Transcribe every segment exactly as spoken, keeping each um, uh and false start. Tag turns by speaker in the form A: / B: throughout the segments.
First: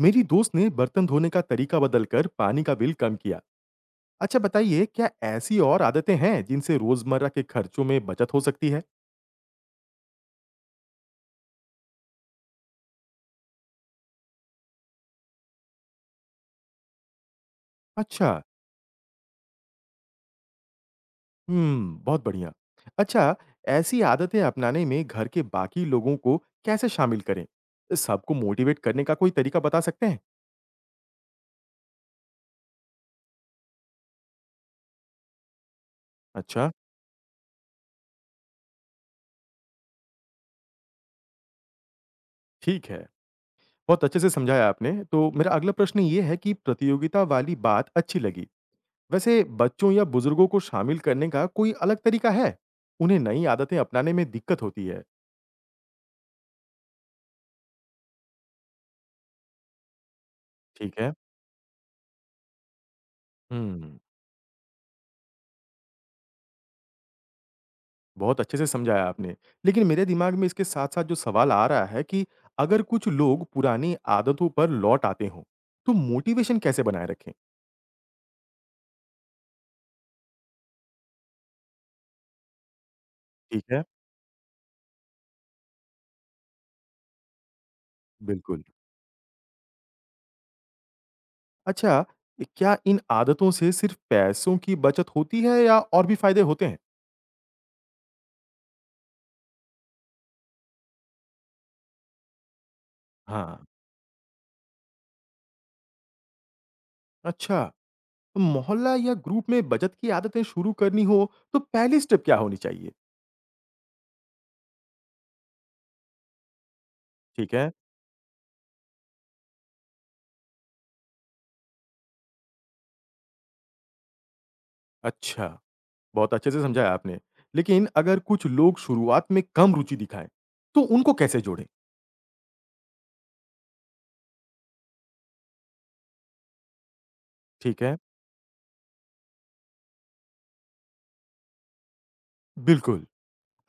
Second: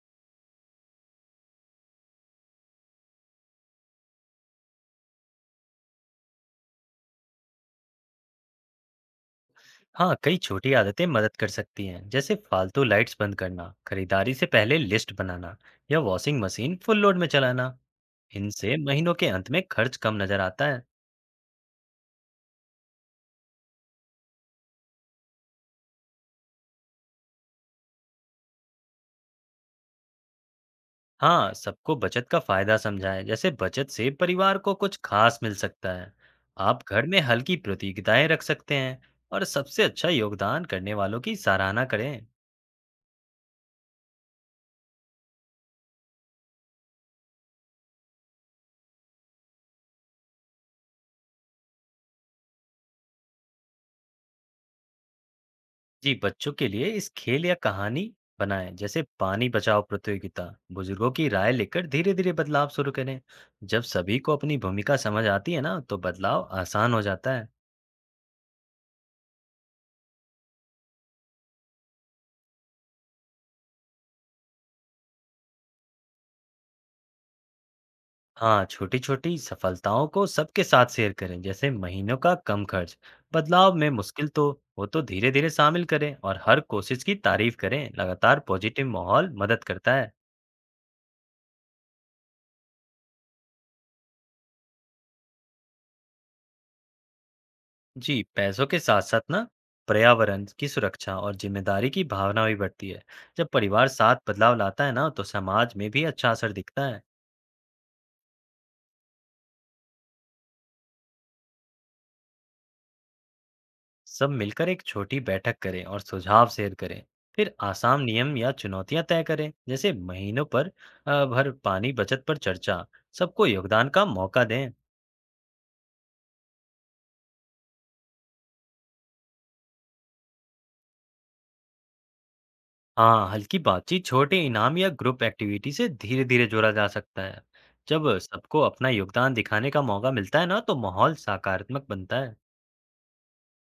A: मेरी दोस्त ने बर्तन धोने का तरीका बदलकर पानी का बिल कम किया। अच्छा बताइए, क्या ऐसी और आदतें हैं जिनसे रोजमर्रा के खर्चों में बचत हो सकती है?
B: हाँ, कई छोटी आदतें मदद कर सकती हैं। जैसे फालतू लाइट्स बंद करना, खरीदारी से पहले लिस्ट बनाना या वॉशिंग मशीन फुल लोड में चलाना।
A: अच्छा,
B: इनसे महीनों के अंत में खर्च कम नजर आता है।
A: हम्म, बहुत बढ़िया। अच्छा, ऐसी आदतें अपनाने में घर के बाकी लोगों को कैसे शामिल करें? सबको मोटिवेट करने का कोई तरीका बता सकते हैं?
B: हाँ, सबको बचत का फायदा समझाएं। जैसे बचत से परिवार को कुछ खास मिल सकता है।
A: अच्छा,
B: आप घर में हल्की प्रतियोगिताएं रख सकते हैं और सबसे अच्छा योगदान करने वालों की सराहना करें।
A: ठीक है। बहुत अच्छे से समझाया आपने। तो मेरा अगला प्रश्न ये है कि प्रतियोगिता वाली बात अच्छी लगी। वैसे बच्चों या बुजुर्गों को शामिल करने का कोई अलग तरीका है? उन्हें नई आदतें अपनाने में दिक्कत होती है।
B: जी, बच्चों के लिए इस खेल या कहानी बनाएं, जैसे पानी बचाओ प्रतियोगिता।
A: ठीक
B: बुजुर्गों
A: है।
B: की राय लेकर धीरे धीरे बदलाव शुरू करें। जब
A: हुँ,
B: सभी को अपनी भूमिका समझ आती है ना, तो बदलाव आसान हो जाता है।
A: बहुत अच्छे से समझाया आपने। लेकिन मेरे दिमाग में इसके साथ-साथ जो सवाल आ रहा है कि अगर कुछ लोग पुरानी आदतों पर लौट आते हों, तो मोटिवेशन कैसे बनाए रखें?
B: हाँ, छोटी छोटी सफलताओं को सबके साथ शेयर करें। जैसे महीनों का कम खर्च।
A: ठीक
B: बदलाव
A: है।
B: में मुश्किल तो हो, तो धीरे धीरे शामिल करें और हर कोशिश की तारीफ करें। लगातार
A: बिल्कुल।
B: पॉजिटिव माहौल मदद करता है।
A: अच्छा, ए, क्या इन आदतों से सिर्फ पैसों की बचत होती है या और भी फ़ायदे होते हैं?
B: जी, पैसों के साथ साथ ना, पर्यावरण की सुरक्षा और जिम्मेदारी की भावना भी बढ़ती है। जब
A: हाँ।
B: परिवार साथ बदलाव लाता है ना, तो समाज में भी अच्छा असर दिखता है।
A: अच्छा, तो मोहल्ला या ग्रुप में बचत की आदतें शुरू करनी हो, तो पहली स्टेप क्या होनी चाहिए?
B: सब मिलकर एक छोटी बैठक करें और सुझाव शेयर करें।
A: ठीक
B: फिर
A: है।
B: आसान नियम या चुनौतियां तय करें, जैसे महीनों पर अ, भर पानी बचत पर चर्चा। सबको योगदान का मौका दें।
A: अच्छा, बहुत अच्छे से समझाया आपने। लेकिन अगर कुछ लोग शुरुआत में कम रुचि दिखाएँ, तो उनको कैसे जोड़ें?
B: हाँ, हल्की बातचीत, छोटे इनाम या ग्रुप एक्टिविटी से धीरे-धीरे जोड़ा जा सकता है।
A: ठीक है,
B: जब सबको अपना योगदान दिखाने का मौका मिलता है ना, तो माहौल सकारात्मक बनता है।
A: बिल्कुल।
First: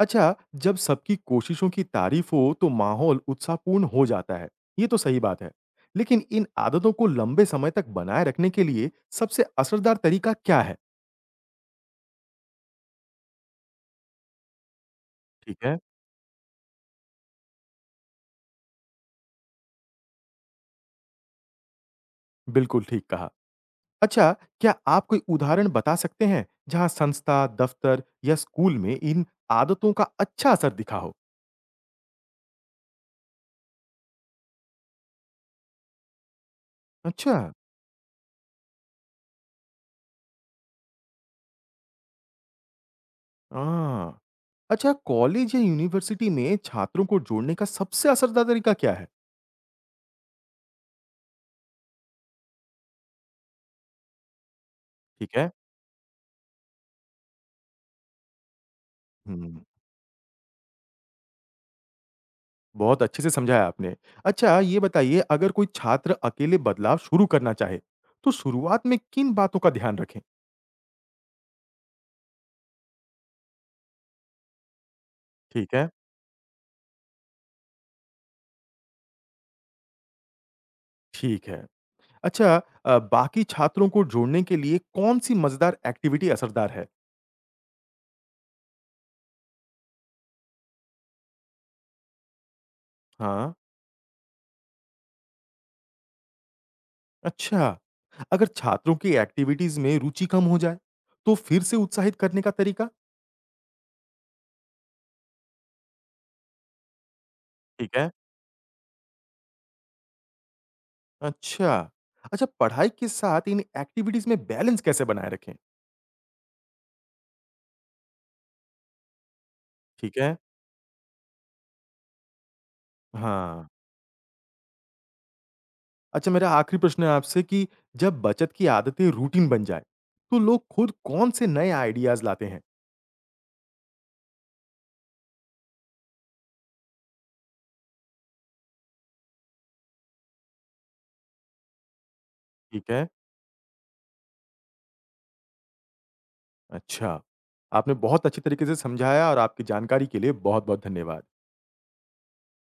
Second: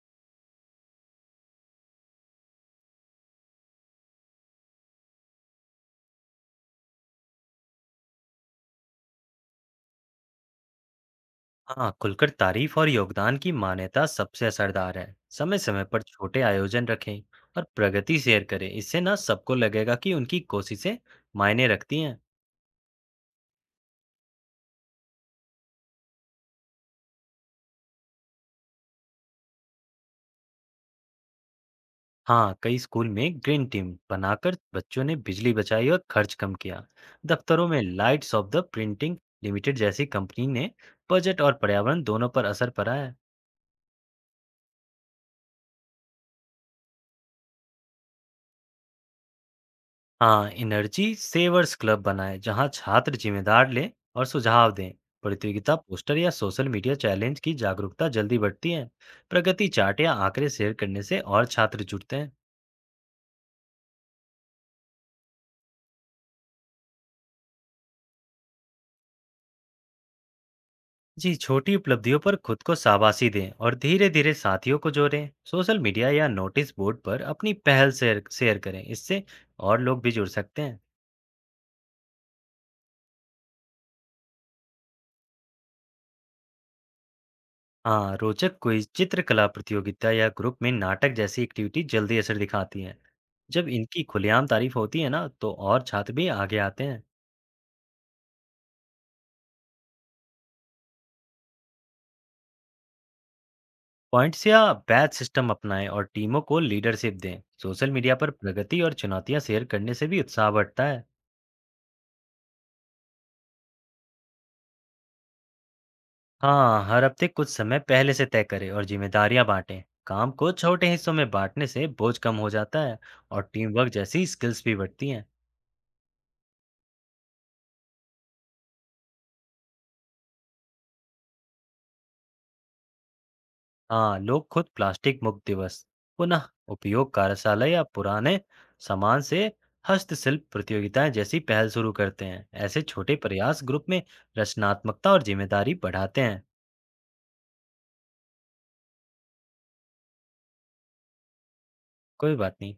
A: अच्छा, जब सबकी कोशिशों की तारीफ़ हो, तो माहौल उत्साहपूर्ण हो जाता है, ये तो सही बात है। लेकिन इन आदतों को लंबे समय तक बनाए रखने के लिए सबसे असरदार तरीका क्या है?
B: हाँ, खुलकर तारीफ और योगदान की मान्यता सबसे असरदार है।
A: ठीक है,
B: समय-समय पर छोटे आयोजन रखें और प्रगति शेयर करें। इससे ना सबको लगेगा कि उनकी कोशिशें मायने रखती हैं।
A: बिल्कुल ठीक कहा। अच्छा, क्या आप कोई उदाहरण बता सकते हैं, जहाँ संस्था, दफ़्तर या स्कूल में इन आदतों का अच्छा असर दिखा हो?
B: हाँ, कई स्कूल में ग्रीन टीम बनाकर बच्चों ने बिजली बचाई और खर्च कम किया।
A: अच्छा।
B: दफ्तरों में lights off the printing limited जैसी कंपनी ने बजट और पर्यावरण दोनों पर असर पड़ा है।
A: हाँ। अच्छा कॉलेज या यूनिवर्सिटी में छात्रों को जोड़ने का सबसे असरदार तरीका क्या है?
B: हाँ, एनर्जी सेवर्स क्लब बनाएं जहाँ छात्र जिम्मेदार लें और सुझाव दें।
A: ठीक है।
B: प्रतियोगिता, पोस्टर या सोशल मीडिया चैलेंज की जागरूकता जल्दी बढ़ती है।
A: हुँ,
B: प्रगति चार्ट या आंकड़े शेयर करने से और छात्र जुड़ते हैं।
A: बहुत अच्छे से समझाया आपने। अच्छा ये बताइए अगर कोई छात्र अकेले बदलाव शुरू करना चाहे, तो शुरुआत में किन बातों का ध्यान रखें?
B: जी, छोटी उपलब्धियों पर खुद को शाबाशी दें और धीरे धीरे साथियों को जोड़ें।
A: ठीक
B: सोशल
A: है,
B: मीडिया या नोटिस बोर्ड पर अपनी पहल शेयर शेयर करें। इससे और लोग भी जुड़ सकते हैं।
A: ठीक है। अच्छा अ, बाकी छात्रों को जोड़ने के लिए कौन-सी मज़ेदार एक्टिविटी असरदार है?
B: हाँ, रोचक क्विज, चित्रकला प्रतियोगिता या ग्रुप में नाटक जैसी एक्टिविटी जल्दी असर दिखाती हैं।
A: हाँ,
B: जब इनकी खुलेआम तारीफ होती है ना, तो और छात्र भी आगे आते हैं।
A: अच्छा। अगर छात्रों की एक्टिविटीज़ में रुचि कम हो जाए, तो फिर से उत्साहित करने का तरीका?
B: पॉइंट्स या बैच सिस्टम अपनाएं और टीमों को लीडरशिप दें। सोशल
A: ठीक है।
B: मीडिया पर प्रगति और चुनौतियां शेयर करने से भी उत्साह बढ़ता है।
A: अच्छा। अच्छा, पढ़ाई के साथ इन एक्टिविटीज़ में बैलेंस कैसे बनाए रखें?
B: हाँ, हर हफ्ते कुछ समय पहले से तय करें और जिम्मेदारियां बांटें।
A: ठीक
B: काम
A: है।
B: को छोटे हिस्सों में बांटने से बोझ कम हो जाता है और
A: हाँ।
B: टीम वर्क जैसी स्किल्स भी बढ़ती हैं।
A: अच्छा मेरा आखिरी प्रश्न है आपसे कि जब बचत की आदतें रूटीन बन जाएँ, तो लोग खुद कौन-से नए आइडियाज़ लाते हैं?
B: हाँ, लोग खुद प्लास्टिक मुक्त दिवस, पुनः उपयोग कार्यशाला या पुराने सामान से हस्तशिल्प प्रतियोगिताएं जैसी पहल शुरू करते हैं। ऐसे
A: ठीक है।
B: छोटे प्रयास ग्रुप में रचनात्मकता और जिम्मेदारी बढ़ाते हैं।
A: अच्छा। आपने बहुत अच्छे तरीके से समझाया और आपकी जानकारी के लिए बहुत-बहुत धन्यवाद।
B: कोई बात नहीं।